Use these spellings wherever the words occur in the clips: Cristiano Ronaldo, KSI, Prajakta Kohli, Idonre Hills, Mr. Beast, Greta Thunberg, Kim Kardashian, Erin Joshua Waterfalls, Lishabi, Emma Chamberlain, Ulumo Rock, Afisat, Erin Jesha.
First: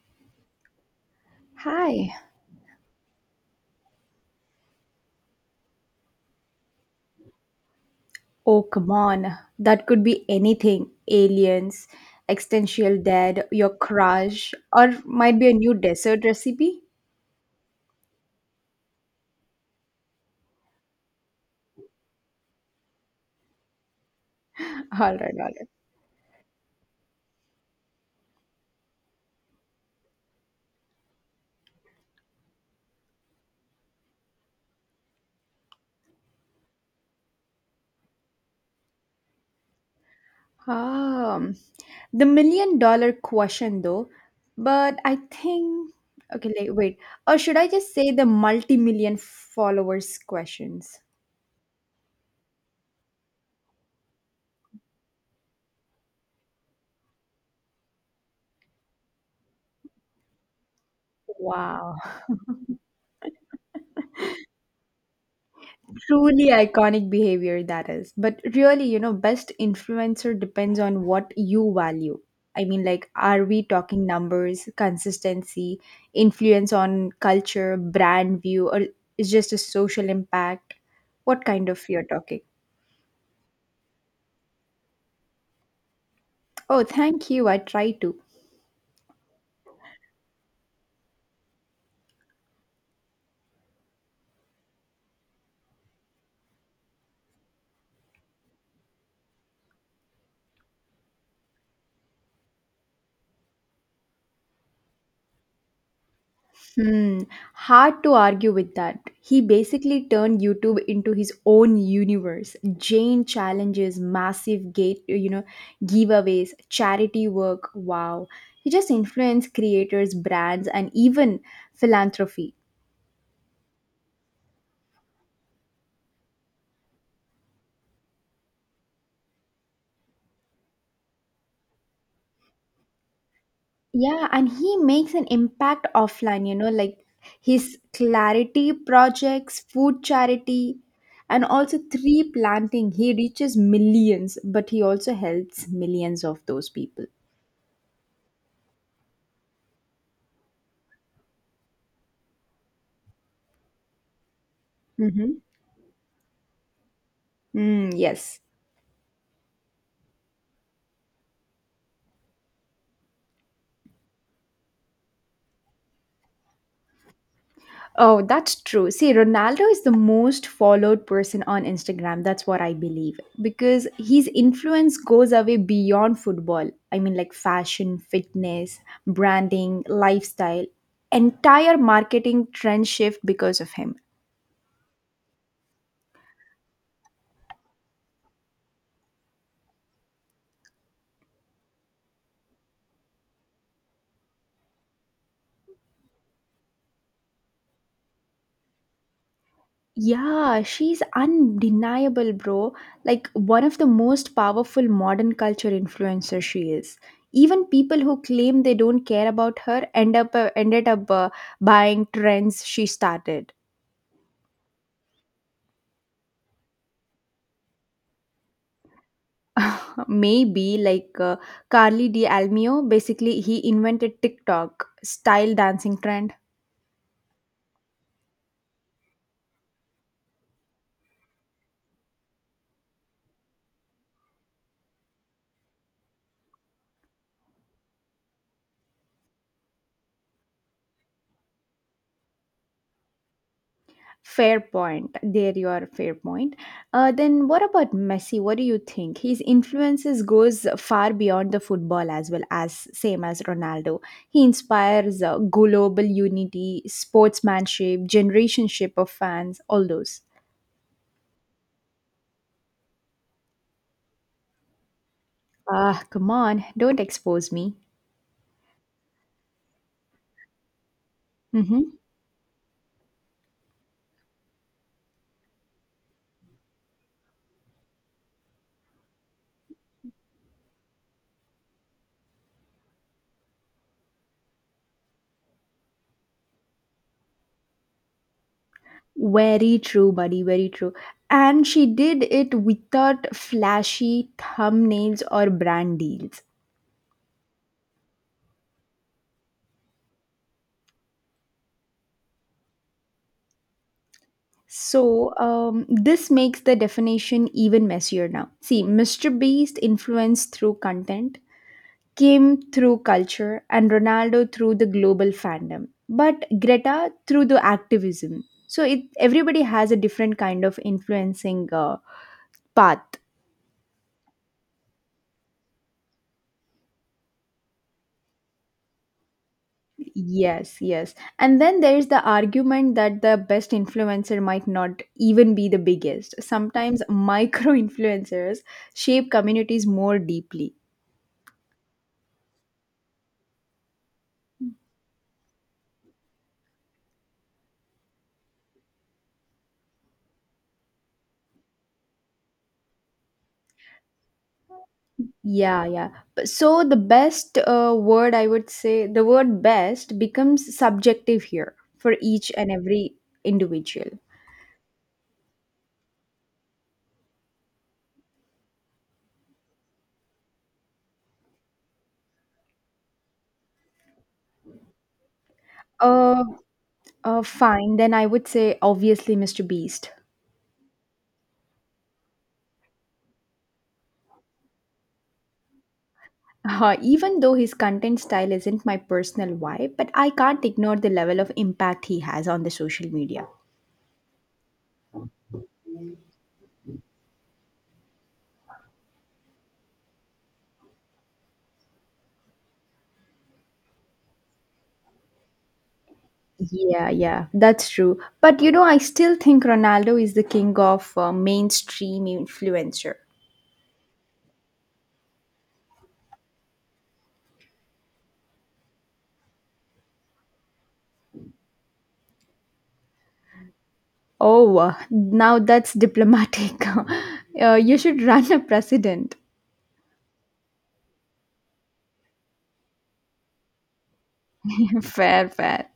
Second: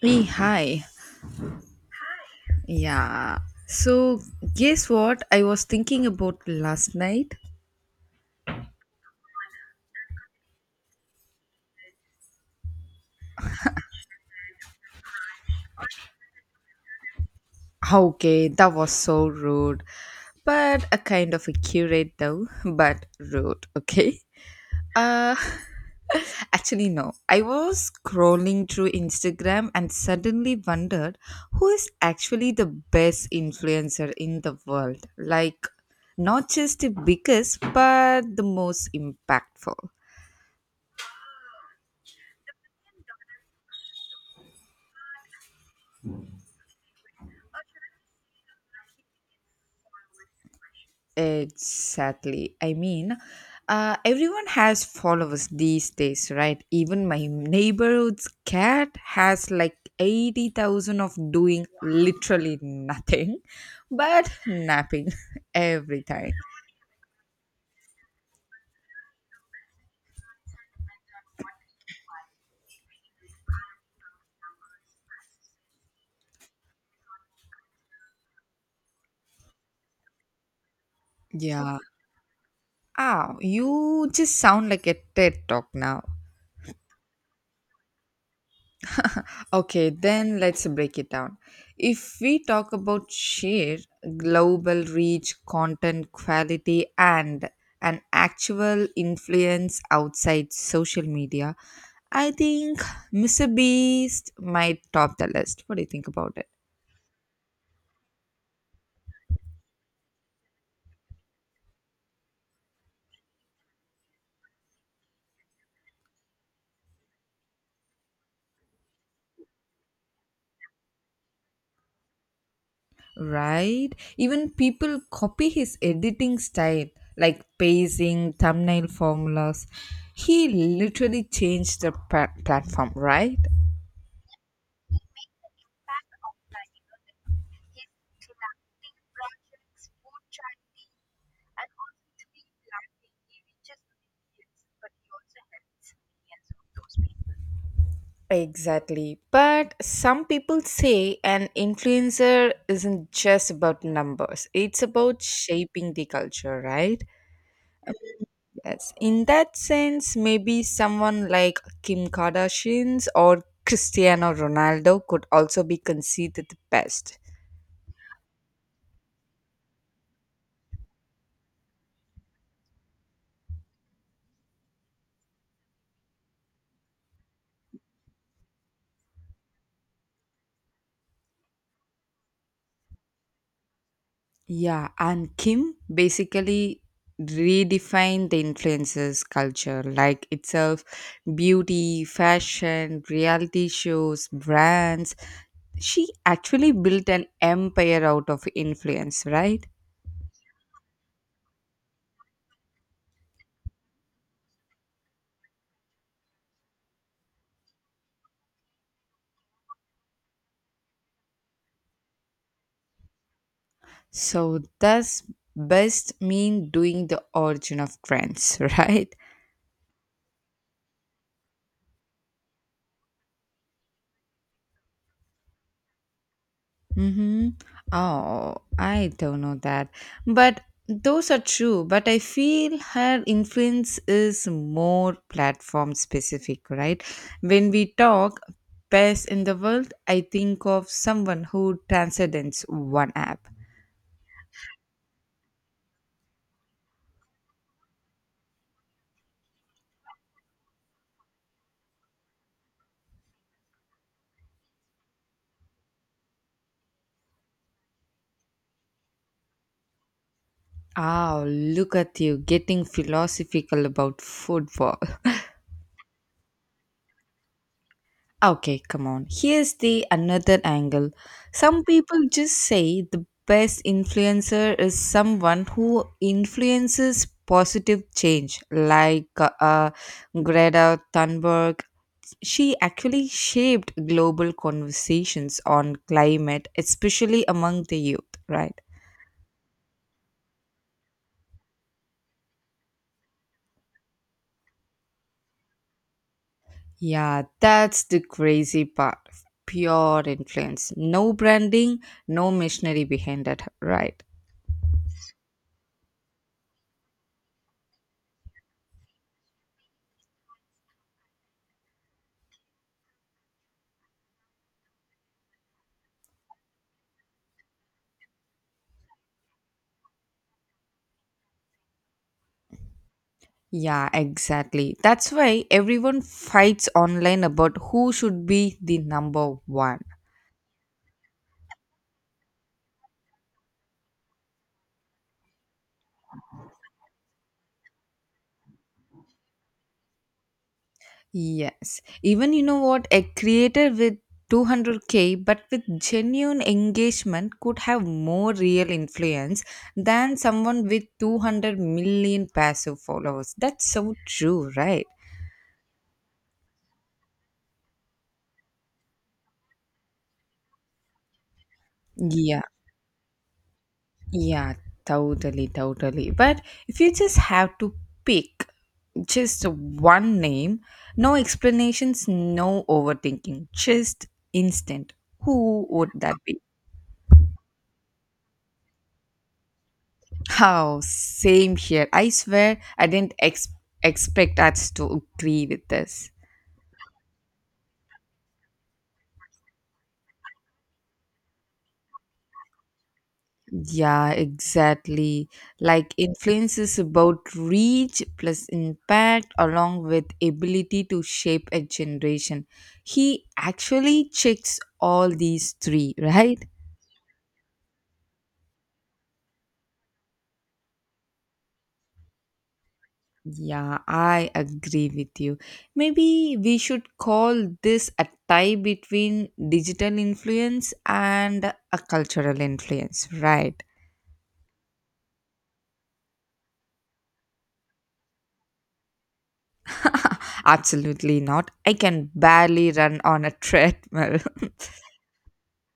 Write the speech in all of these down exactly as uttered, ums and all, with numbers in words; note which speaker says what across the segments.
Speaker 1: Hey, hi.
Speaker 2: Hi.
Speaker 1: Yeah. So, guess what I was thinking about last night?
Speaker 2: Oh, come on. That could be anything. Aliens, existential dead, your crush, or might be a new dessert recipe.
Speaker 1: Okay, that was so rude. But a kind of a curate though, but rude, okay?
Speaker 2: All right,
Speaker 1: Uh
Speaker 2: all
Speaker 1: actually no. I was scrolling through Instagram and suddenly wondered who is actually the best influencer in the world. Like not just the biggest, but the most impactful.
Speaker 2: right. Um, the million dollar question though, but I think okay, like, wait. Or should I just say the multi-million followers questions?
Speaker 1: Exactly. I mean, uh, everyone has followers these days, right? Even my neighborhood's cat has like eighty thousand of doing
Speaker 2: Wow.
Speaker 1: literally nothing but napping every time.
Speaker 2: Truly iconic behavior that is. But really, you know, best influencer depends on what you value. I mean, like, are we talking numbers, consistency, influence on culture, brand view, or is just a social impact? What kind
Speaker 1: Yeah.
Speaker 2: of you're talking?
Speaker 1: Ah, you just sound like a TED talk now.
Speaker 2: Oh, thank you. I try to.
Speaker 1: Okay, then let's break it down. If we talk about share, global reach, content quality, and an actual influence outside social media, I think Mister Beast might top the list. What do you think about it?
Speaker 2: Hmm, hard to argue with that. He basically turned YouTube into his own universe. Jane challenges, massive gate, uh, you know, giveaways, charity work. Wow. He just influenced creators, brands, and even philanthropy.
Speaker 1: Right? Even people copy his editing style, like pacing, thumbnail formulas. He literally changed the pa- platform, right?
Speaker 2: Yeah, and he makes an impact offline, you know, like his clarity projects, food charity, and also tree planting. He reaches millions, but he also helps millions of those people.
Speaker 1: Exactly. But some people say an influencer isn't just about numbers, it's about
Speaker 2: Mm-hmm.
Speaker 1: shaping the culture, right?
Speaker 2: Mm, yes.
Speaker 1: Yes. In that sense, maybe someone like Kim Kardashian's or Cristiano Ronaldo could also be considered the best.
Speaker 2: Oh, that's true. See, Ronaldo is the most followed person on Instagram. That's what I believe because his influence goes away beyond football. I mean, like fashion, fitness, branding, lifestyle, entire marketing trend shift because of him.
Speaker 1: Yeah, and Kim basically redefined the influencers culture like itself, beauty, fashion, reality shows, brands. She actually built an empire out of influence, right?
Speaker 2: Yeah, she's undeniable, bro. Like one of the most powerful modern culture influencers she is. Even people who claim they don't care about her end up uh, ended up uh, buying trends she started.
Speaker 1: So does best mean doing the origin of trends, right?
Speaker 2: Maybe like uh, Carly D. Almeo, basically he invented TikTok style dancing trend.
Speaker 1: Mm-hmm. Oh, I don't know that. But those are true. But I feel her influence is more platform specific, right? When we talk best in the world, I think of someone who transcends one app.
Speaker 2: Fair point. There you are. Fair point. Uh, then what about Messi? What do you think? His influences goes far beyond the football as well as same as Ronaldo. He inspires uh, global unity, sportsmanship, generationship of fans, all those.
Speaker 1: Oh, look at you getting philosophical about football.
Speaker 2: Ah, come on! Don't expose me.
Speaker 1: Okay, come on. Here's the another angle. Some
Speaker 2: Mm-hmm.
Speaker 1: people just say the best influencer is someone who influences positive change, like uh, uh, Greta Thunberg. She actually shaped global conversations on climate, especially among the youth, right?
Speaker 2: Very true, buddy. Very true. And she did it without flashy thumbnails or brand deals.
Speaker 1: Yeah, that's the crazy part. Pure influence. No branding, no missionary behind it, right?
Speaker 2: So, um, this makes the definition even messier now. See, Mister Beast influenced through content, Kim through culture, and Ronaldo through the global fandom, but Greta through the activism. So, it everybody has a different kind of influencing uh, path.
Speaker 1: Yeah, exactly. That's why everyone fights online about who should be the number one.
Speaker 2: Yes, yes. And then there's the argument that the best influencer might not even be the biggest. Sometimes micro influencers shape communities more deeply.
Speaker 1: Yes. Even you know what? A creator with two hundred k but with genuine engagement could have more real influence than someone with two hundred million passive followers. That's so true, right?
Speaker 2: Yeah, yeah. But So the best uh, word I would say, the word best becomes subjective here for each
Speaker 1: Yeah,
Speaker 2: and every individual.
Speaker 1: yeah, totally, totally. But if you just have to pick, just one name, no explanations, no overthinking, just instant. Who would that
Speaker 2: Uh,
Speaker 1: be?
Speaker 2: uh, Fine, then I would say obviously Mister Beast.
Speaker 1: How? Same here. I swear I didn't ex- expect us to agree with this.
Speaker 2: Uh, even though his content style isn't my personal vibe, but I can't ignore the level of impact he has on the social media.
Speaker 1: Yeah, exactly. Like influence is about reach plus impact along with ability to shape a generation. He actually checks all these three, right?
Speaker 2: Yeah, yeah, that's true. But you know, I still think Ronaldo is the king of uh, mainstream influencer.
Speaker 1: Yeah, I agree with you. Maybe we should call this a tie between digital influence and a cultural influence, right?
Speaker 2: Oh, uh, Now that's diplomatic. Uh, you should run a president.
Speaker 1: Absolutely not. I can barely run on a treadmill.
Speaker 2: Fair, fair.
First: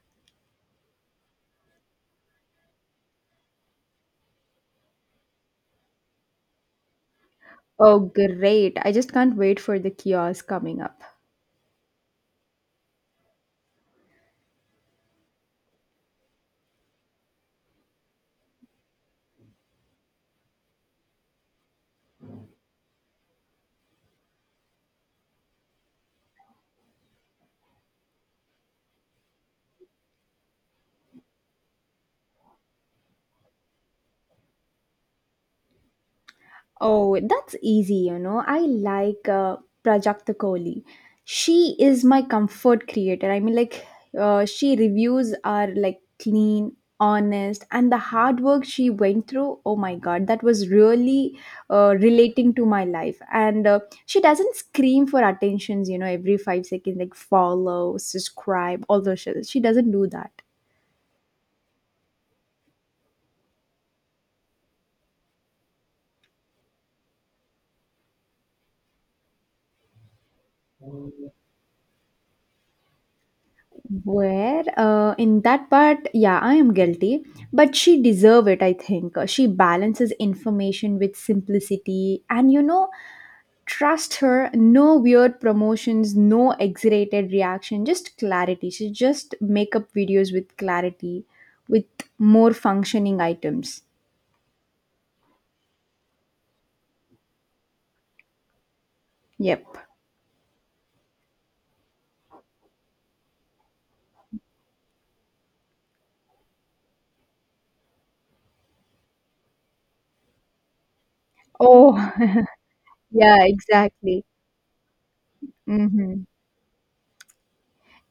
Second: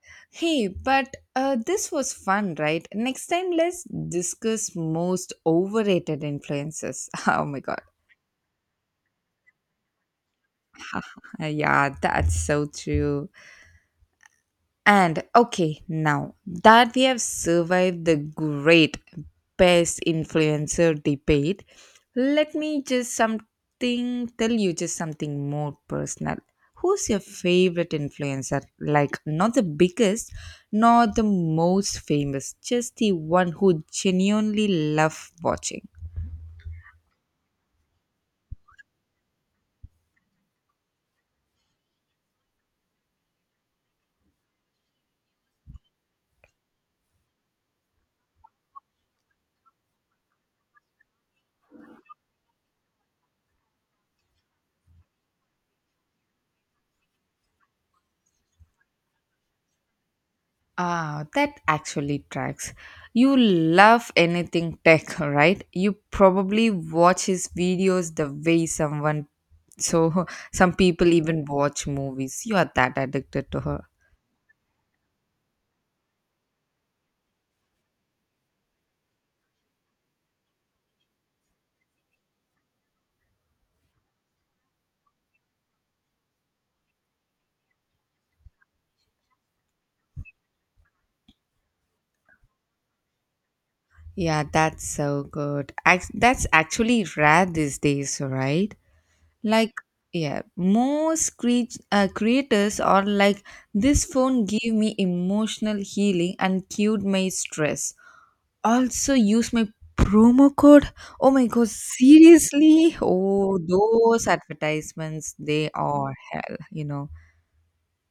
Speaker 1: hey, but uh, this was fun, right? Next time, let's discuss most overrated influences. Oh my god.
Speaker 2: Oh, great. I just can't wait for the kiosk coming up.
Speaker 1: yeah, that's so true. And okay, now that we have survived the great best influencer debate, let me just something tell you just something more personal. Who's your favorite influencer? Like not the biggest, not the most famous, just the one who genuinely love watching.
Speaker 2: Oh, that's easy, you know. I like uh, Prajakta Kohli. She is my comfort creator. I mean, like, uh, she reviews are like clean, honest, and the hard work she went through. Oh my God, that was really uh, relating to my life. And uh, she doesn't scream for attentions, you know, every five seconds, like follow, subscribe, all those shit. She doesn't do that.
Speaker 1: Ah, that actually tracks. You love anything tech, right? You probably watch his videos the way someone, so some people even watch movies. You are that addicted to her.
Speaker 2: Where uh, In that part, yeah, I am guilty, but she deserve it. I think Uh, She balances information with simplicity, and you know, trust her. No weird promotions, no exaggerated reaction, just clarity. She just make up videos with clarity, with more functioning items.
Speaker 1: Yeah, that's so good. Ac- That's actually rare these days, right?
Speaker 2: Yep.
Speaker 1: Like, yeah, most cre- uh, creators are like, this phone gave me emotional healing and cured my stress. Also use my promo code. Oh my god,
Speaker 2: Oh,
Speaker 1: seriously?
Speaker 2: yeah,
Speaker 1: Oh,
Speaker 2: exactly.
Speaker 1: those advertisements, they are
Speaker 2: Mm-hmm.
Speaker 1: hell, you know.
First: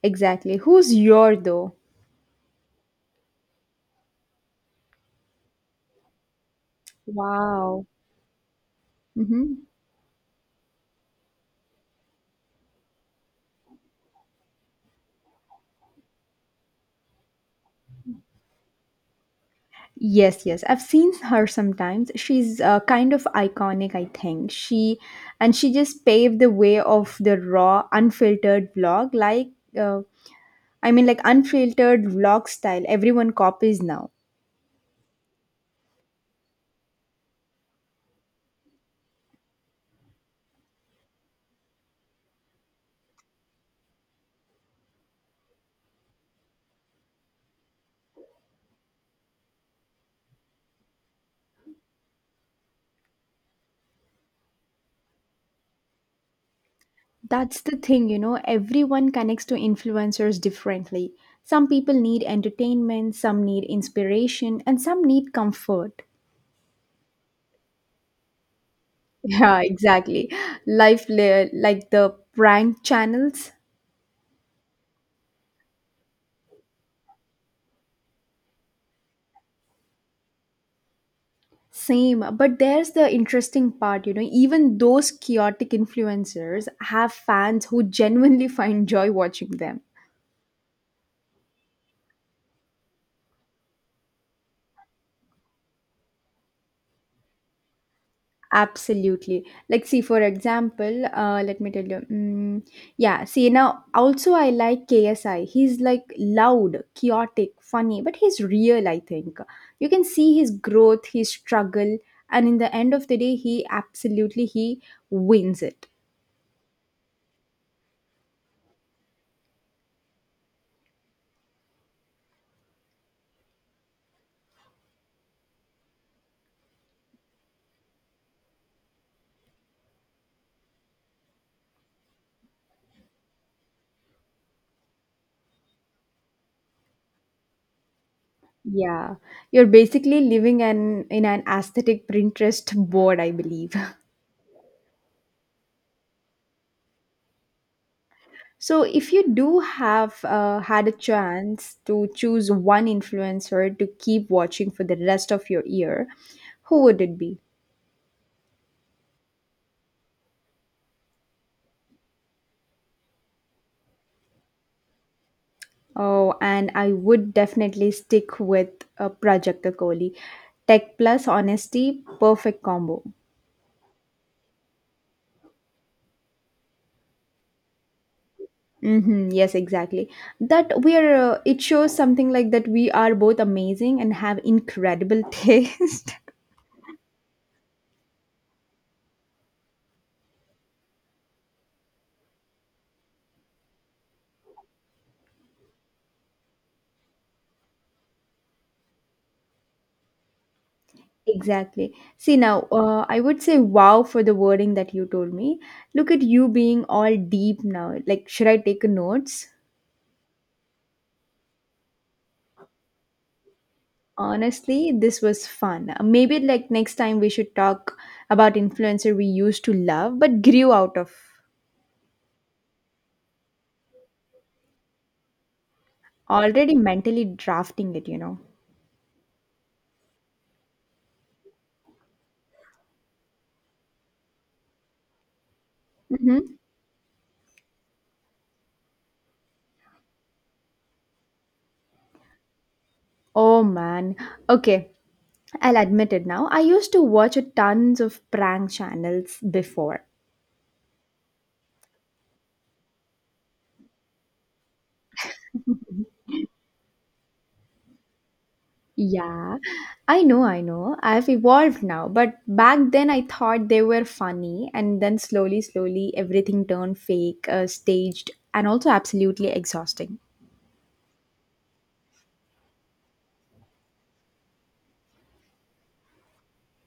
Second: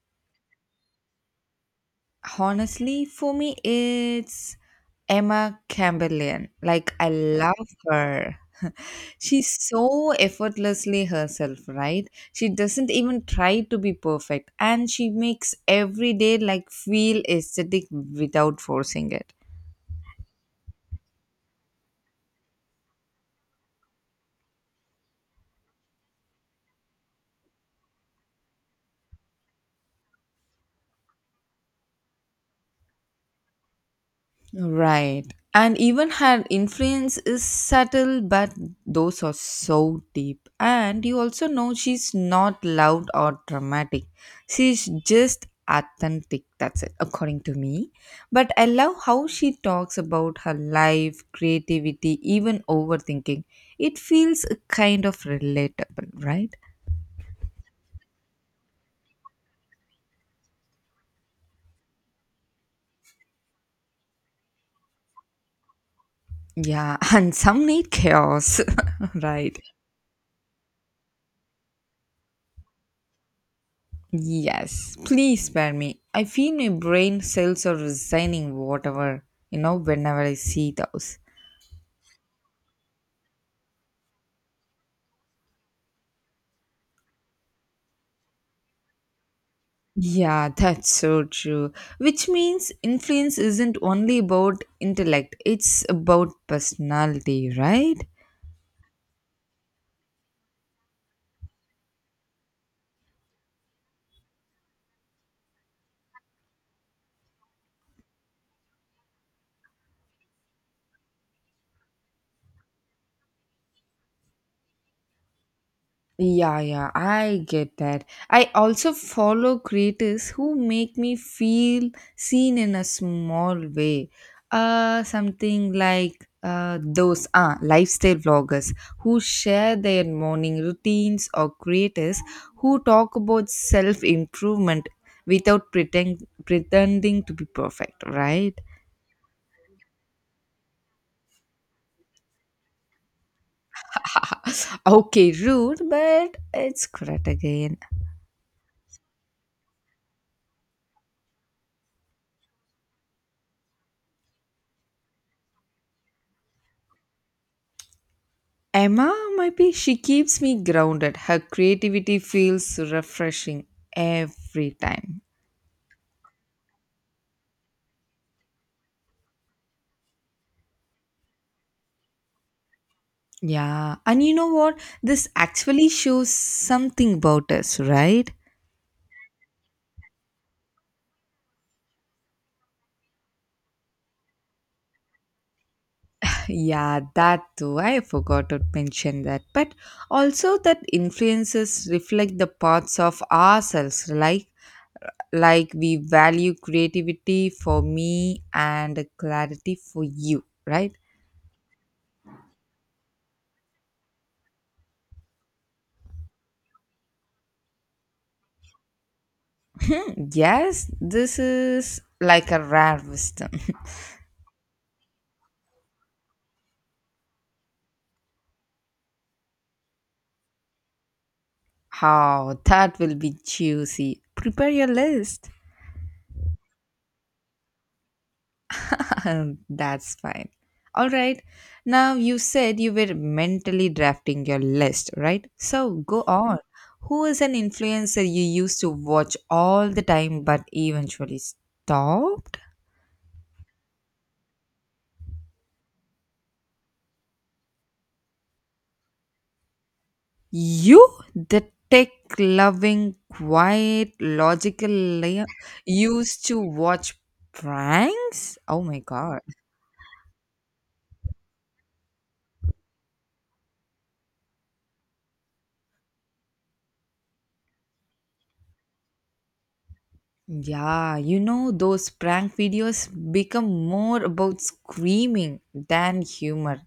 Speaker 2: Exactly. Who's your though?
Speaker 1: Honestly, for me, it's Emma Chamberlain. Like, I love
Speaker 2: Wow.
Speaker 1: her. She's
Speaker 2: Mm-hmm.
Speaker 1: so effortlessly herself, right? She doesn't even try to be perfect, and she makes every day like feel aesthetic without forcing it.
Speaker 2: Yes, yes. I've seen her sometimes. She's uh, kind of iconic, I think. She and she just paved the way of the raw, unfiltered vlog. Like, uh, I mean, like unfiltered vlog style. Everyone copies now.
Speaker 1: Right. And even her influence is subtle, but those are so deep. And you also know she's not loud or dramatic. She's just authentic, that's it, according to me. But I love how she talks about her life, creativity, even overthinking. It feels kind of relatable, right?
Speaker 2: That's the thing, you know. Everyone connects to influencers differently. Some people need entertainment, some need inspiration, and some need comfort.
Speaker 1: Yeah, and some need chaos, right?
Speaker 2: Yeah, exactly. Life, li- like the prank channels.
Speaker 1: Yes, please spare me. I feel my brain cells are resigning whatever, you know, whenever I see those.
Speaker 2: Same, but there's the interesting part, you know, even those chaotic influencers have fans who genuinely find joy watching them.
Speaker 1: Yeah, that's so true. Which means influence isn't only about intellect, it's about personality, right?
Speaker 2: Absolutely. Like, see, for example, uh, let me tell you. Mm, yeah, see, now also I like K S I. He's like loud, chaotic, funny, but he's real, I think. You can see his growth, his struggle, and in the end of the day, he absolutely he wins it.
Speaker 1: Yeah, yeah, I get that. I also follow creators who make me feel seen in a small way. Uh, something like uh, those uh, lifestyle vloggers who share their morning routines, or creators who talk about self improvement without pretend, pretending to be perfect, right?
Speaker 2: Yeah, you're basically living an in an aesthetic Pinterest board, I believe.
Speaker 1: Okay, rude, but it's correct again.
Speaker 2: So, if you do have uh, had a chance to choose one influencer to keep watching for the rest of your year, who would it be?
Speaker 1: Emma might be. She keeps me grounded. Her creativity feels refreshing every time.
Speaker 2: Oh, and I would definitely stick with uh, Prajakta Kohli. Tech plus honesty, perfect combo.
Speaker 1: Yeah. And you know what? This actually shows something about us, right?
Speaker 2: Hmm, yes, exactly. That we are. Uh, it shows something like that we are both amazing and have incredible taste.
Speaker 1: Yeah, that too. I forgot to mention that. But also that influences reflect the parts of ourselves, like like we value creativity for me and clarity for you, right?
Speaker 2: Exactly. See now, uh, I would say wow for the wording that you told me. Look at you being all deep now. Like, should I take notes?
Speaker 1: Yes, this is like a rare wisdom.
Speaker 2: Honestly, this was fun. Uh, Maybe like next time we should talk about influencer we used to love but grew out of.
Speaker 1: Oh, that will be juicy. Prepare your list.
Speaker 2: Already mentally drafting it, you know.
Speaker 1: That's fine. All right. Now, you said you were mentally drafting your list, right? So go
Speaker 2: Mm-hmm.
Speaker 1: on. Who is an influencer you used to watch all the time but eventually stopped?
Speaker 2: Oh man. Okay, I'll admit it now. I used to watch a tons of prank channels before.
Speaker 1: You, the tech loving, quiet, logical layer, used to watch pranks? Oh my god.
Speaker 2: Yeah, I know, I know. I've evolved now, but back then I thought they were funny, and then slowly, slowly, everything turned fake, uh, staged, and also absolutely exhausting.
Speaker 1: Yeah, you know, those prank videos become more about screaming than humor,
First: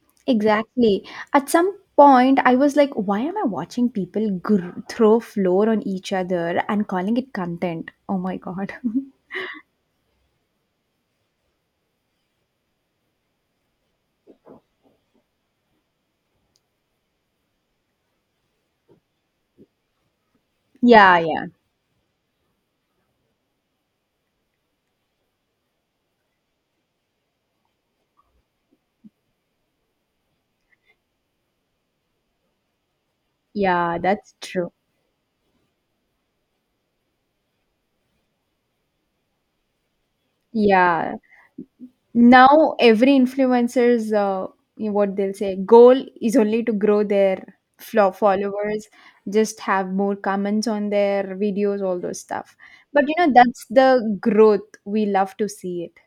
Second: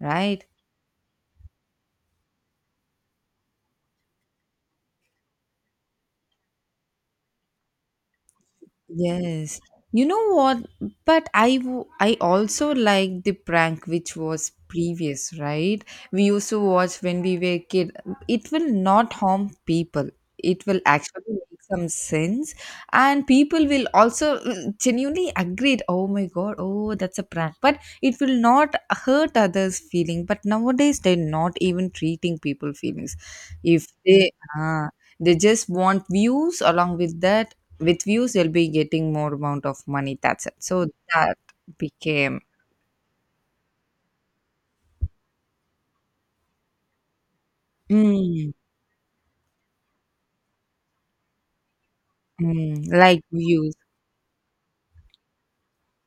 Speaker 1: right?
Speaker 2: Exactly. At some point, I was like, why am I watching people gr- throw floor on each other and calling it content? Oh my God.
Speaker 1: Yes. You know what? But I w- I also like the prank which was previous, right? We used to watch when we were kid. It will not harm people. It will
Speaker 2: Yeah,
Speaker 1: actually
Speaker 2: yeah,
Speaker 1: make some sense, and people will also mm, genuinely agree. Oh my god! Oh, that's a prank. But it will not hurt others' feeling. But nowadays they're not even treating people feelings. If
Speaker 2: yeah,
Speaker 1: they
Speaker 2: that's true.
Speaker 1: ah, they just want views along with that with views you'll be getting more amount of money, that's it. So
Speaker 2: Yeah,
Speaker 1: that became
Speaker 2: now every influencer's uh, you know, what they'll say goal is only to grow their flo-
Speaker 1: mm,
Speaker 2: followers, just have more comments on their videos, all those stuff.
Speaker 1: mm,
Speaker 2: But you
Speaker 1: like
Speaker 2: know that's
Speaker 1: views,
Speaker 2: the growth we love to see it.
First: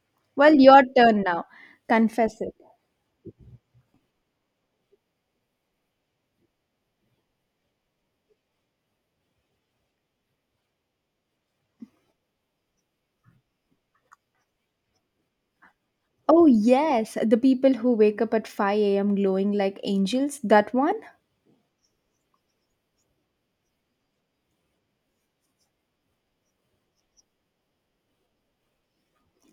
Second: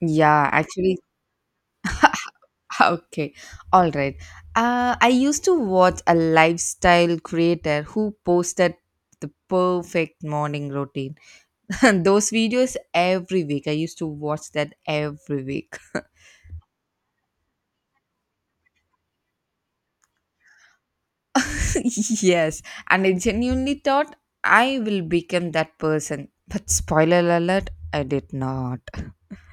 Speaker 1: yeah
Speaker 2: Well, your
Speaker 1: actually.
Speaker 2: turn now. Confess it.
Speaker 1: Okay, all right, uh, I used to watch a lifestyle creator who posted the perfect morning routine and those videos every week. I used to watch that every week.
Speaker 2: Oh yes, the people who wake up at five a m glowing like angels, that one?
Speaker 1: Yes, and I genuinely thought I will become that person, but spoiler alert, I did not.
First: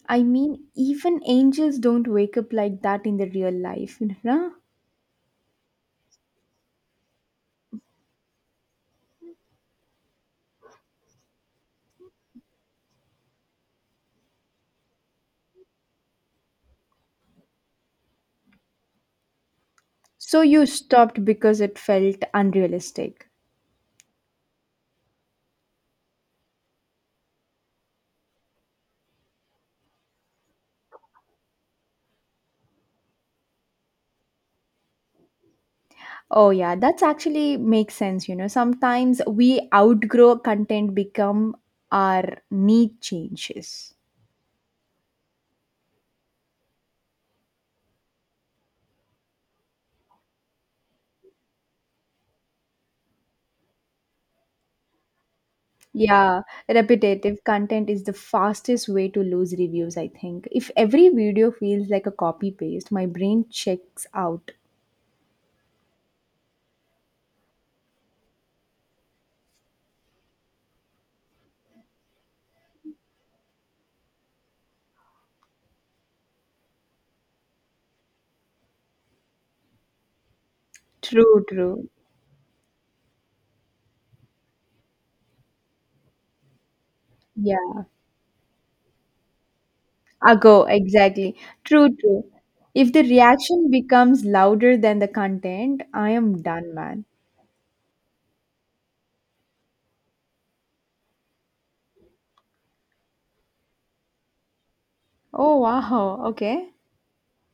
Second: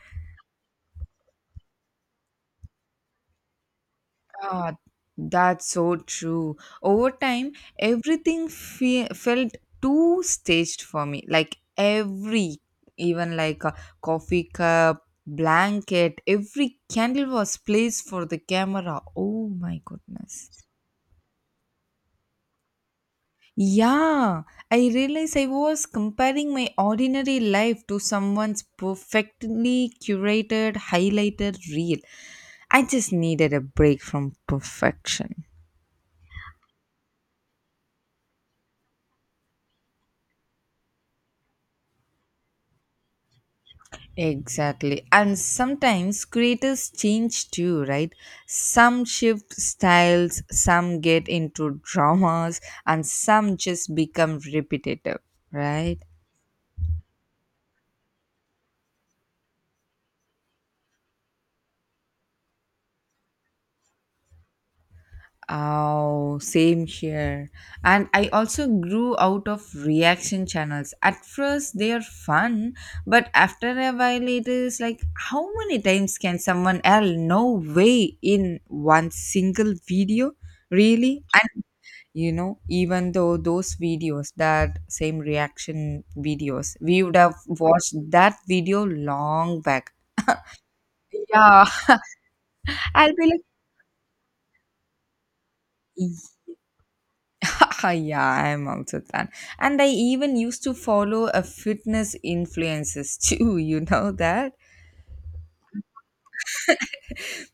Speaker 2: I mean, even angels don't wake up like that in the real life, you know?
Speaker 1: Ah, that's so true. Over time, everything fe- felt too staged for me. Like every, even like a coffee cup, blanket, every candle was placed for the camera. Oh my
Speaker 2: So
Speaker 1: goodness.
Speaker 2: you stopped because it felt unrealistic.
Speaker 1: Yeah, I realized I was comparing my ordinary life to someone's perfectly curated, highlighted reel. I just needed a break from perfection.
Speaker 2: Oh yeah, that's actually makes sense, you know. Sometimes we outgrow content become our need changes.
Speaker 1: Exactly. And sometimes creators change too, right? Some shift styles, some get into dramas, and some just become repetitive, right?
Speaker 2: Yeah, repetitive content is the fastest way to lose reviews, I think. If every video feels like a copy paste, my brain checks out.
Speaker 1: Oh, same here. And I also grew out of reaction channels. At first, they are fun, but after a while, it is like, how many times can someone else? No way in one single video? Really?
Speaker 2: True, true.
Speaker 1: You know, even though those videos, that same reaction videos, we would have
Speaker 2: Yeah.
Speaker 1: watched that video long back.
Speaker 2: Ago, exactly.
Speaker 1: Yeah,
Speaker 2: True, true. If the
Speaker 1: I'll be
Speaker 2: reaction becomes louder than the content, I
Speaker 1: like,
Speaker 2: am done, man.
Speaker 1: yeah, yeah, I'm also done. And I even used to follow a fitness influences too, you know that.
Speaker 2: Oh wow, okay.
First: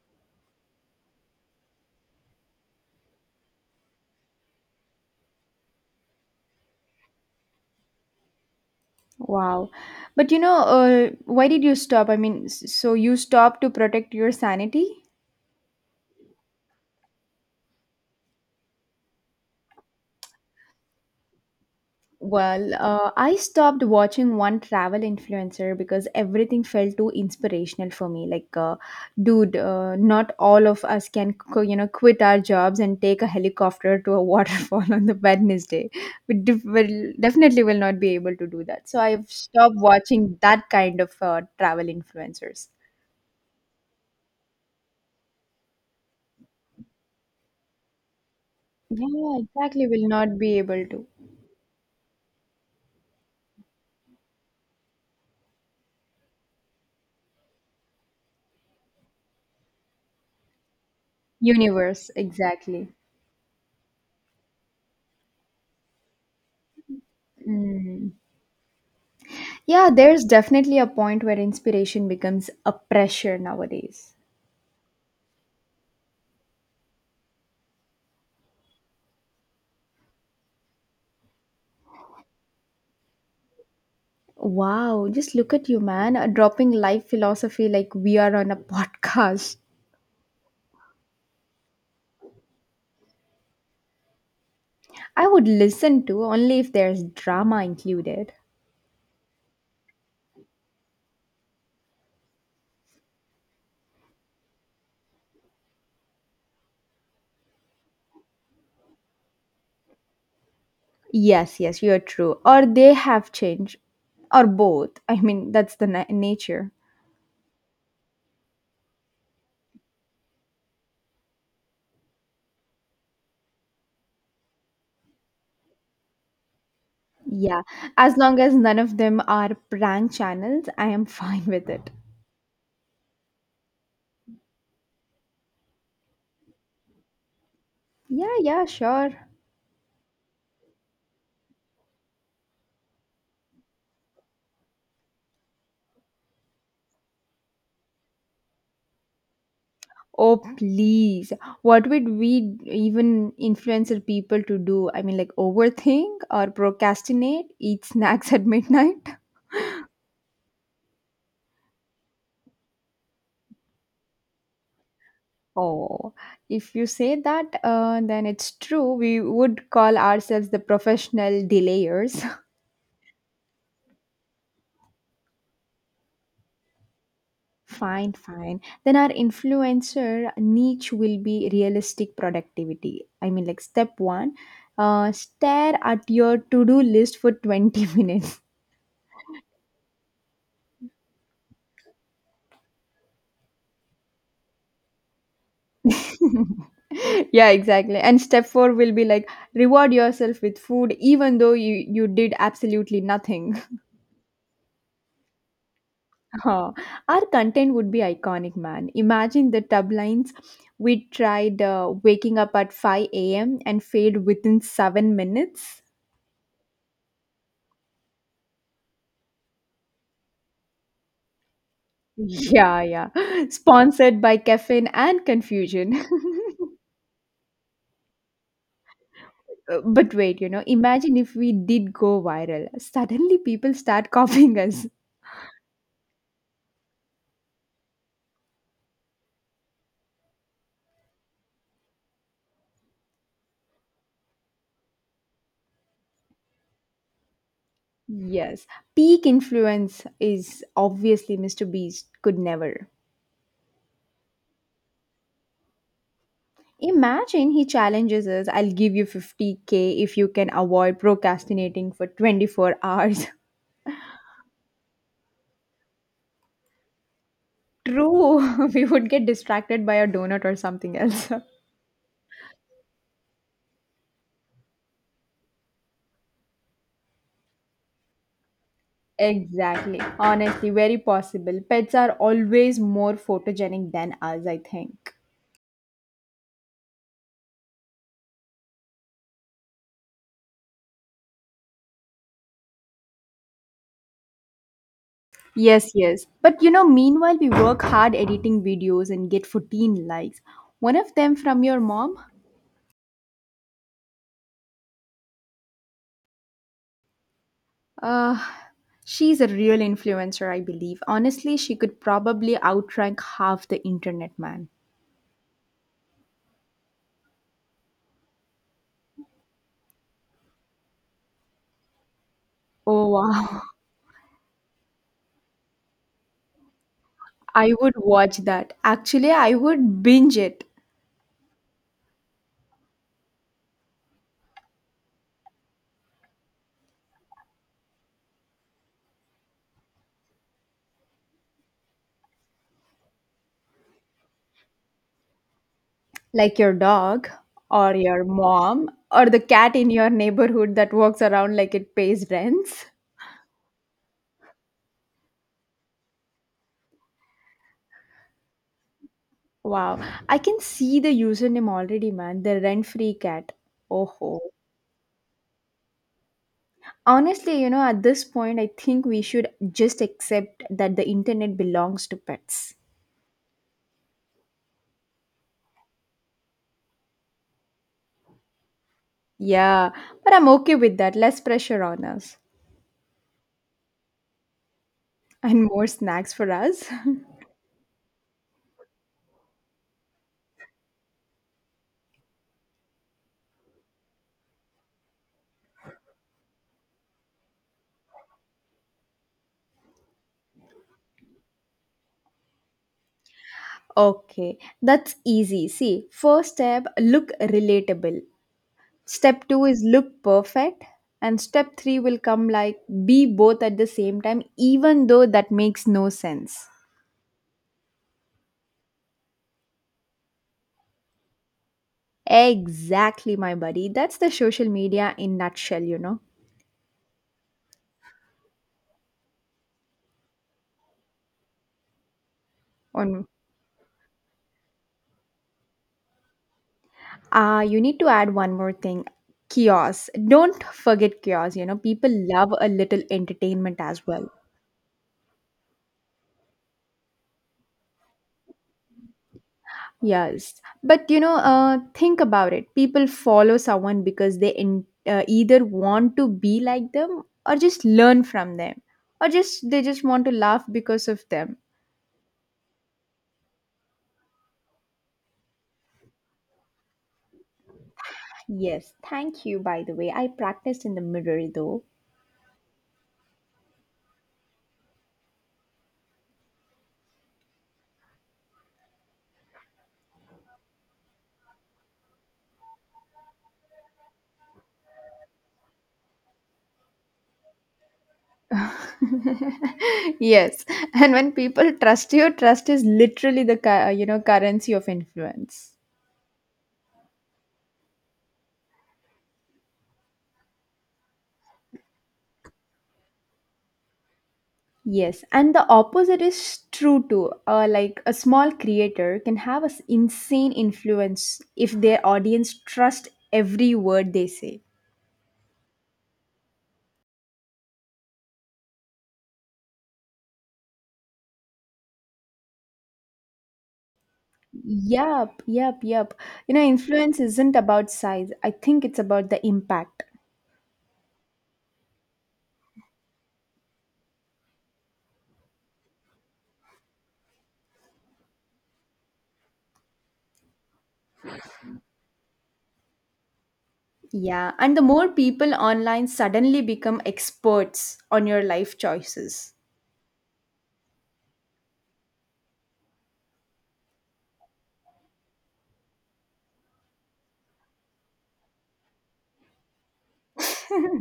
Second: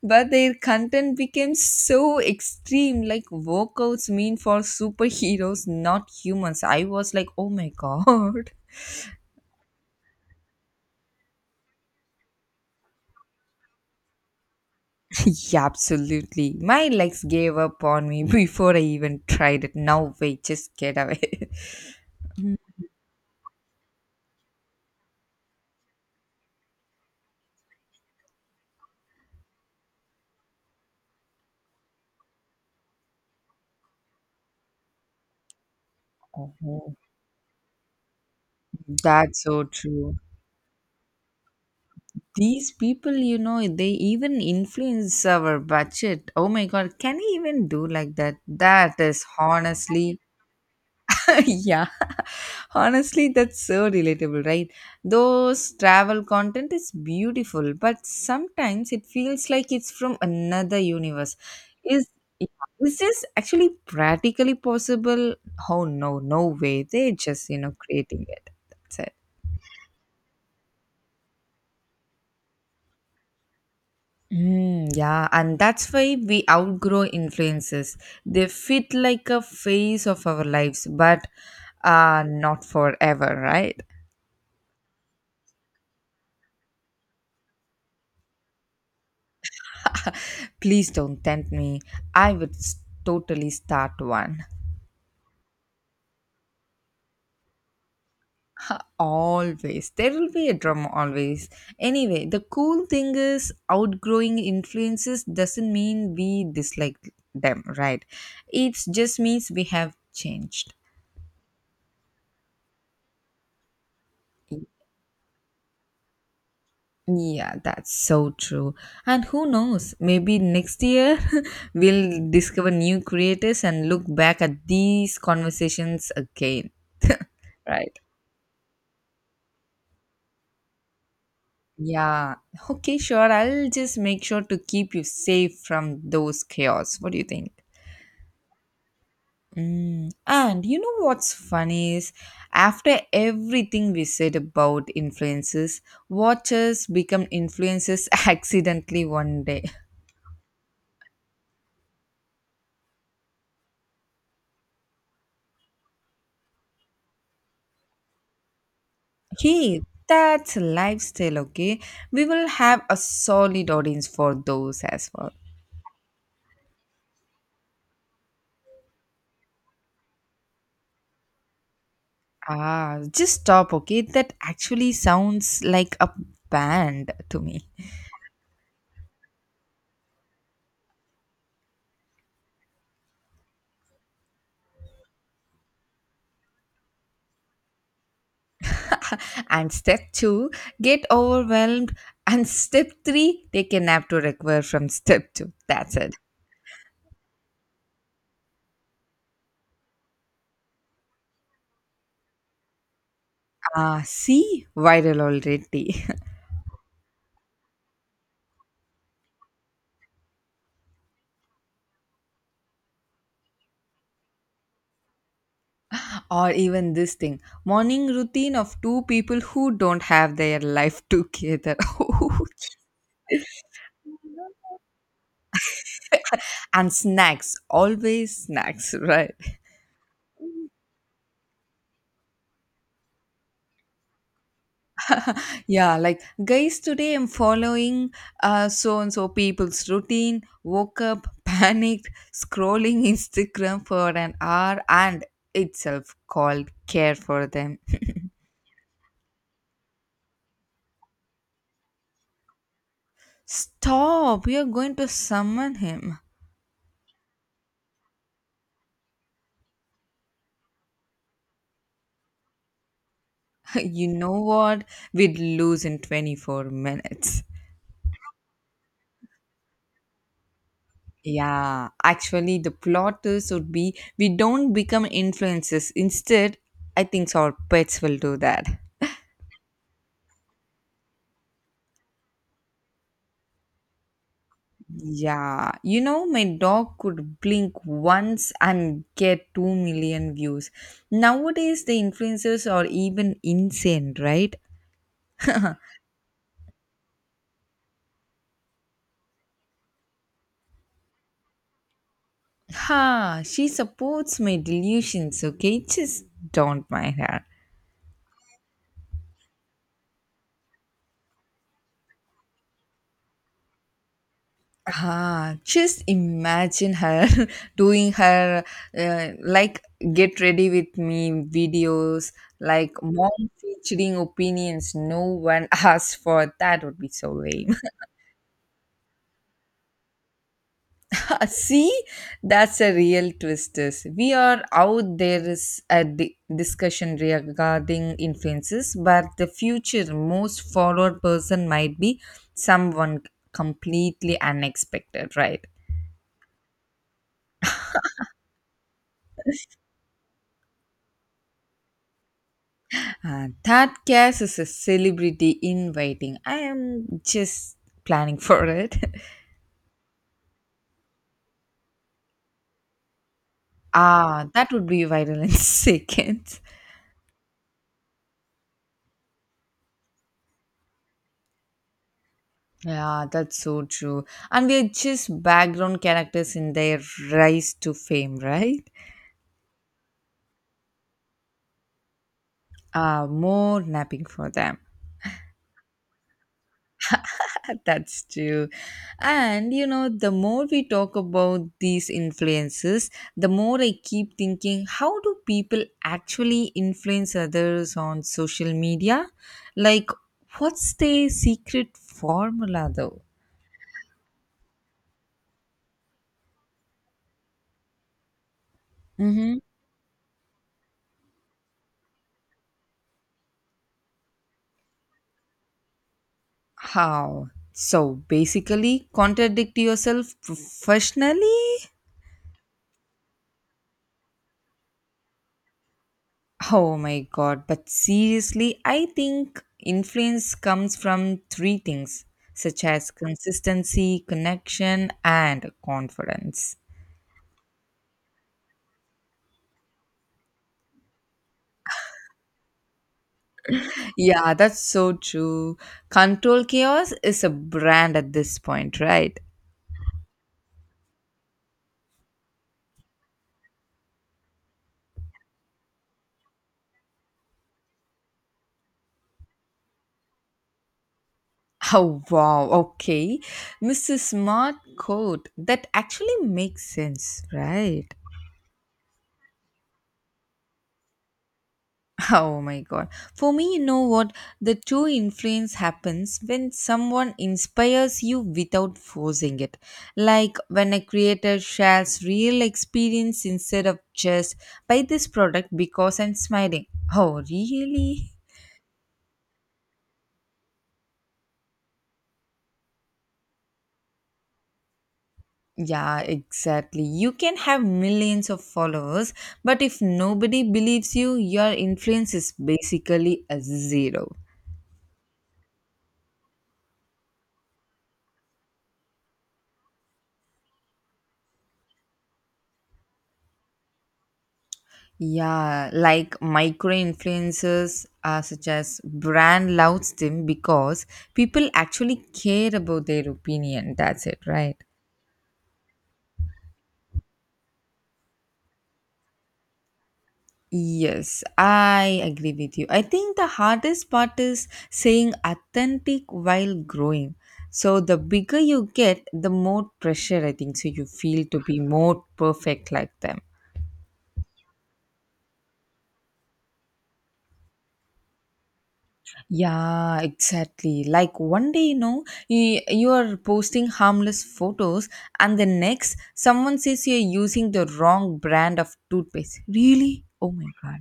Speaker 1: But their content became so extreme, like workouts mean for superheroes, not humans. I was like, oh my god.
Speaker 2: Wow. But you know, uh, why did you stop? I mean, s- so you stopped to protect your sanity?
Speaker 1: Yeah, absolutely. My legs gave up on me before I even tried it. Now wait, just get away. Mm.
Speaker 2: Well, uh, I stopped watching one travel influencer because everything felt too inspirational for me. Like, uh, dude, uh, not all of us can, co- you know, quit our jobs and take a helicopter to a waterfall on the Wednesday. We def-
Speaker 1: Oh,
Speaker 2: will, definitely will not be able to do that. So I've
Speaker 1: that's so
Speaker 2: stopped
Speaker 1: true.
Speaker 2: watching that kind of uh, travel influencers.
Speaker 1: These people, you know, they even influence our budget. Oh my god, can you even do like that? That is
Speaker 2: Yeah, exactly. Will
Speaker 1: honestly
Speaker 2: not be able to.
Speaker 1: yeah honestly that's so relatable, right? Those travel content is beautiful, but sometimes it feels like it's from another universe. Is,
Speaker 2: Universe,
Speaker 1: yeah,
Speaker 2: exactly.
Speaker 1: is this actually practically possible? Oh no, no way, they're just, you know,
Speaker 2: Mm.
Speaker 1: creating it, that's it.
Speaker 2: Yeah, there's definitely a point where inspiration becomes a pressure nowadays.
Speaker 1: Mm, yeah, and that's why we outgrow influences. They fit like a phase of our lives, but uh, not forever, right?
Speaker 2: Wow, just look at you, man, uh, dropping life philosophy like we are on a podcast.
Speaker 1: Please don't tempt me. I would s- totally start one.
Speaker 2: I would listen to only if there's drama included.
Speaker 1: Always. There will be a drama always. Anyway, the cool thing is outgrowing influences doesn't mean we dislike them, right? It just means we have changed.
Speaker 2: Yes, yes, you're true. Or they have changed, or both. I mean, that's the na- nature.
Speaker 1: Yeah, that's so true. And who knows, maybe next year we'll discover new creators and look back at these conversations again,
Speaker 2: Yeah,
Speaker 1: right?
Speaker 2: as long as none of them are prank channels, I am fine with it.
Speaker 1: Yeah. Okay, sure. I'll just make sure to keep you safe from those chaos. What do you think?
Speaker 2: Yeah, yeah, sure.
Speaker 1: Mm. And you know what's funny is after everything we said about influences, watchers become influences accidentally one day.
Speaker 2: Oh, please. What would we even influencer people to do? I mean, like overthink or procrastinate, eat snacks at midnight?
Speaker 1: Hey, that's a lifestyle, okay? We will have a solid audience for those as well.
Speaker 2: Oh, if you say that, uh, then it's true. We would call ourselves the professional delayers.
Speaker 1: Ah, just stop, okay? That actually sounds like a band to me.
Speaker 2: Fine, fine. Then our influencer niche will be realistic productivity. I mean, like step one, uh, stare at your to do list for twenty minutes.
Speaker 1: And step two, get overwhelmed, and step three, take a nap to recover from step two, that's it.
Speaker 2: Yeah exactly, and step four will be like reward yourself with food even though you you did absolutely nothing.
Speaker 1: Ah, see, viral already.
Speaker 2: Huh. Our content would be iconic man, imagine the tub lines. We tried uh, waking up at five a.m and failed within seven minutes.
Speaker 1: Or even this thing, morning routine of two people who don't have their life together.
Speaker 2: Yeah yeah, sponsored by caffeine and confusion.
Speaker 1: And snacks, always snacks, right?
Speaker 2: Uh, but wait, you know, imagine if we did go viral suddenly people start copying us.
Speaker 1: Yeah, like guys, today I'm following uh, so and so people's routine. Woke up, panicked, scrolling Instagram for an hour, and itself called care for them.
Speaker 2: Yes, peak influence is obviously Mister Beast could never.
Speaker 1: Stop, we are going to summon him.
Speaker 2: Imagine he challenges us, I'll give you fifty k if you can avoid procrastinating for twenty-four hours.
Speaker 1: You know what? We'd lose in twenty-four minutes.
Speaker 2: True, we would get distracted by a donut or something else.
Speaker 1: Yeah, actually, the plot twist would be we don't become influencers. Instead, I think our pets will do that.
Speaker 2: Exactly. Honestly, very possible. Pets are always more photogenic than us, I think.
Speaker 1: Yeah, you know, my dog could blink once and get two million views. Nowadays, the influencers are even insane, right?
Speaker 2: Yes, yes. But you know, meanwhile, we work hard editing videos and get fourteen likes. One of them from your mom?
Speaker 1: Ha, she supports my delusions, okay? Just don't mind her.
Speaker 2: Uh, she's a real influencer, I believe. Honestly, she could probably outrank half the internet, man.
Speaker 1: Ah, just imagine her doing her uh, like get ready with me videos, like
Speaker 2: Oh,
Speaker 1: mom
Speaker 2: wow.
Speaker 1: featuring opinions. No one asked for that would be so
Speaker 2: I
Speaker 1: lame.
Speaker 2: would watch that. Actually, I would binge it.
Speaker 1: See, that's a real twist. Is we are out there, is a di- discussion regarding influences, but the future most followed person might be someone completely unexpected, right?
Speaker 2: Like your dog, or your mom, or the cat in your neighborhood that walks around like it pays rents.
Speaker 1: Uh, that case is a celebrity in waiting. I am just planning for it.
Speaker 2: Wow. I can see the username already, man. The rent free cat. Oh,
Speaker 1: Ah,
Speaker 2: ho.
Speaker 1: that would be viral in seconds.
Speaker 2: Honestly, you know, at this point, I think we should just accept that the internet belongs to pets.
Speaker 1: Yeah, that's so true. And we are just background characters in their rise to fame, right?
Speaker 2: Yeah, but I'm okay with that. Less pressure on us
Speaker 1: Uh, more napping for them.
Speaker 2: and more snacks for us.
Speaker 1: That's true. And you know, the more we talk about these influences, the more I keep thinking, how do people actually influence others on social media? Like, what's their secret formula though?
Speaker 2: Okay, that's easy. See, first step, look relatable. Step
Speaker 1: Mm-hmm.
Speaker 2: two is look perfect. And step three will come like be both at the same time, even though that makes no sense.
Speaker 1: How? So basically, contradict yourself professionally.
Speaker 2: Exactly, my buddy. That's the social media in nutshell, you know.
Speaker 1: Oh my god, but seriously, I think influence comes from three things, such as
Speaker 2: On
Speaker 1: consistency, connection, and confidence.
Speaker 2: ah, you need to add one more thing. Kiosk. Don't forget kiosk, you know. People love a little entertainment as well.
Speaker 1: Yeah, that's so true. Control Chaos is a brand at this point, right?
Speaker 2: Yes, but you know, uh, think about it. People follow someone because they in, uh, either want to be like them, or just learn from them, or just they just want to laugh because of them.
Speaker 1: Oh wow, okay. missus Smart Code. That actually makes sense, right?
Speaker 2: Yes, thank you, by the way. I practiced in the mirror though.
Speaker 1: Oh my god. For me, you know what? The true influence happens when someone inspires you without forcing it. Like when a creator shares real experience instead of just, buy this product because I'm smiling. Oh, really?
Speaker 2: Yes, and when people trust you, trust is literally the cu- uh, you know currency of influence.
Speaker 1: Yeah, exactly. You can have millions of followers, but if nobody believes you, your influence is basically a zero.
Speaker 2: Yes, and the opposite is true too. Uh, like a small creator can have an insane influence if their audience trust every word they say.
Speaker 1: Yeah, like micro influencers, uh, such as brand loves them because people actually care about their opinion. That's it, right?
Speaker 2: Yep, yep, yep. You know, influence isn't about size. I think it's about the impact.
Speaker 1: Yes, I agree with you. I think the hardest part is saying authentic while growing. So the bigger you get, the more pressure I think so you feel to be more perfect like them.
Speaker 2: Yeah, and the more people online suddenly become experts on your life choices.
Speaker 1: Yeah, exactly. Like one day, you know, you, you are posting harmless photos, and the next, someone says you're using the wrong brand of toothpaste. Really? Oh my god.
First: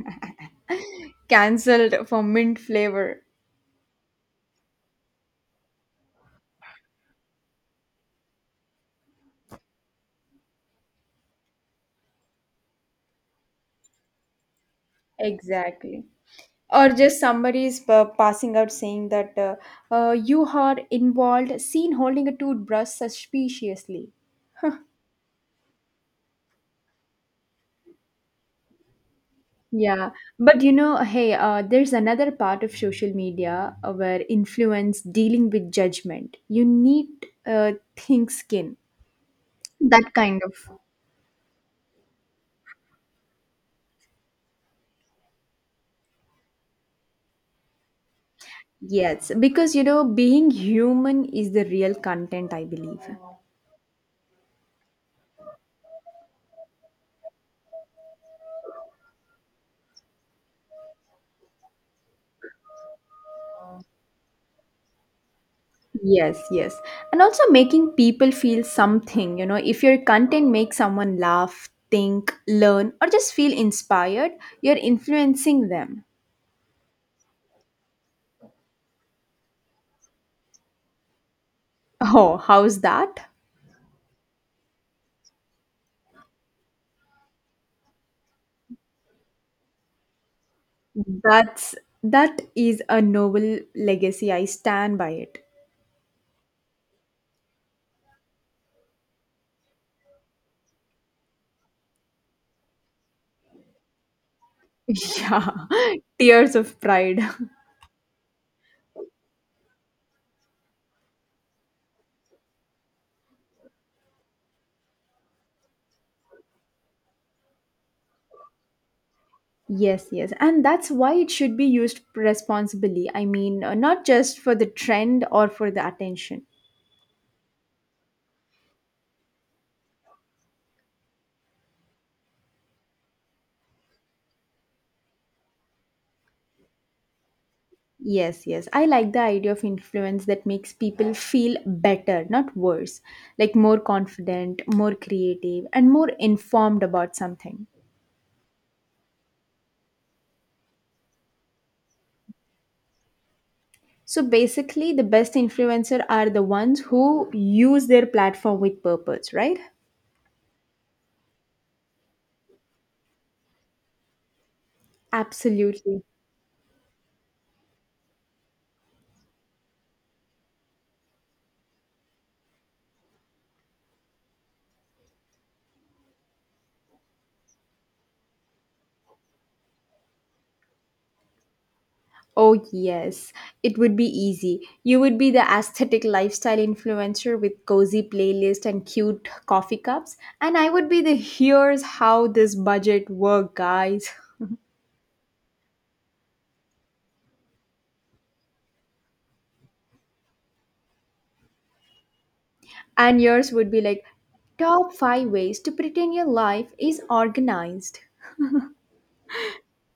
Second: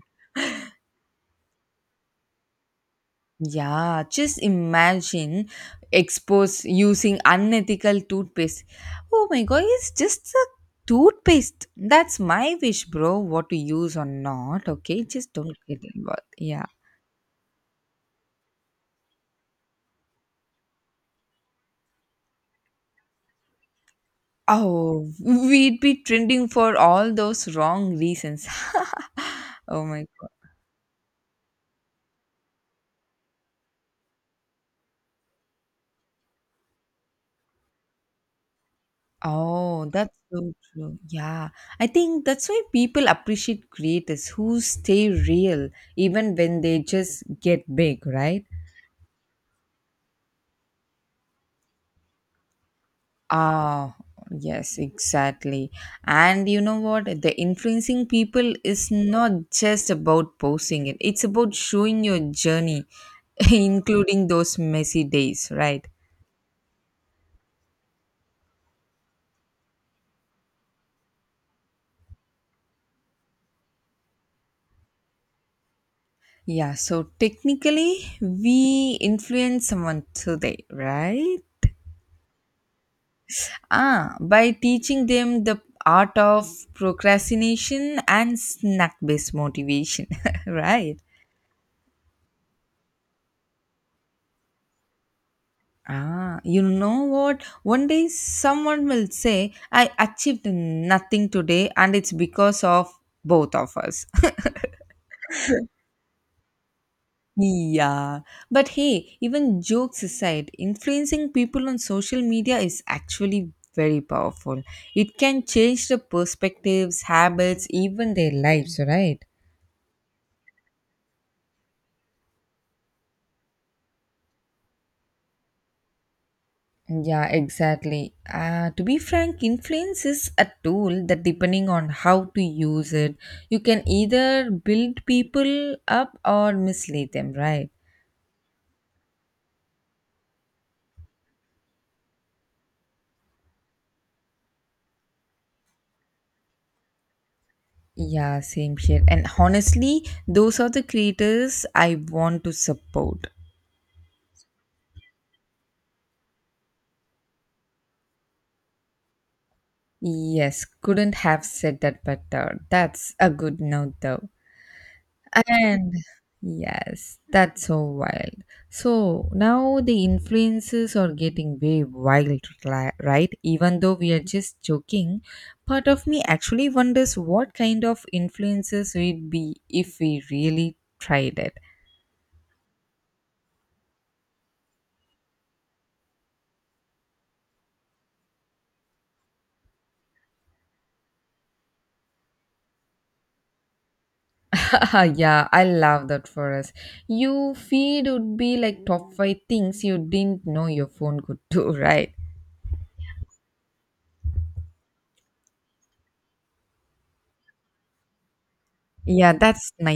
Speaker 2: Cancelled for mint flavor.
Speaker 1: Yeah, just imagine, expose using unethical toothpaste. Oh my god, it's just a toothpaste. That's my wish, bro. What to use or not, okay? Just don't get
Speaker 2: Exactly.
Speaker 1: involved. Yeah.
Speaker 2: Or just somebody is pa- passing out saying that uh, uh, you are involved seen holding a toothbrush suspiciously.
Speaker 1: Oh, we'd be trending for all those wrong reasons. Oh my
Speaker 2: Yeah,
Speaker 1: God.
Speaker 2: but you know hey, uh, there's another part of social media uh, where influence dealing with judgment, you need uh, think skin,
Speaker 1: Oh,
Speaker 2: that
Speaker 1: that's
Speaker 2: kind
Speaker 1: so
Speaker 2: of.
Speaker 1: true. Yeah. I think that's why people appreciate creators who stay real even when they just get big, right?
Speaker 2: Yes, because you know being human is the real content, I believe.
Speaker 1: Ah, yes, exactly. And you know what? The influencing people is not just about posting it, it's about showing your journey, including those messy days, right?
Speaker 2: Yes, yes. And also making people feel something, you know, if your content makes someone laugh, think, learn, or just feel inspired, you're influencing them.
Speaker 1: Yeah, so technically we influence someone today, right?
Speaker 2: Oh, how's that?
Speaker 1: Ah, by teaching them the art of procrastination and snack based motivation, right?
Speaker 2: That's that is a noble legacy. I stand by it.
Speaker 1: Ah, you know what? One day someone will say, I achieved nothing today, and it's because of both of us.
Speaker 2: Yeah. Tears of pride.
Speaker 1: Yeah, but hey, even jokes aside, influencing people on social media is actually very powerful. It can change the perspectives, habits, even their lives, right?
Speaker 2: Yes, yes. And that's why it should be used responsibly. I mean, uh, not just for the trend or for the attention.
Speaker 1: Yeah, exactly. Uh, to be frank, influence is a tool that, depending on how to use it, you can either build people up or mislead them, right?
Speaker 2: Yes, yes. I like the idea of influence that makes people feel better, not worse. Like more confident, more creative, and more informed about something.
Speaker 1: Yeah, same here. And honestly, those are the creators I want to support.
Speaker 2: So basically, the best influencer are the ones who use their platform with purpose, right?
Speaker 1: Yes, couldn't have said that better. That's a good note, though. And
Speaker 2: Absolutely.
Speaker 1: yes, that's so wild. So now the influences are getting way wild, li- right? Even though we are just joking, part of me actually wonders what kind of influences we'd be if we really tried it.
Speaker 2: Oh, yes. It would be easy. You would be the aesthetic lifestyle influencer with cozy playlist and cute coffee cups, and I would be the here's how this budget work, guys.
Speaker 1: Yeah, I love that for us. You feed would be like top five things you didn't know your phone could do, right?
Speaker 2: And yours would be like top five ways to pretend your life is organized
Speaker 1: Yeah, that's nice.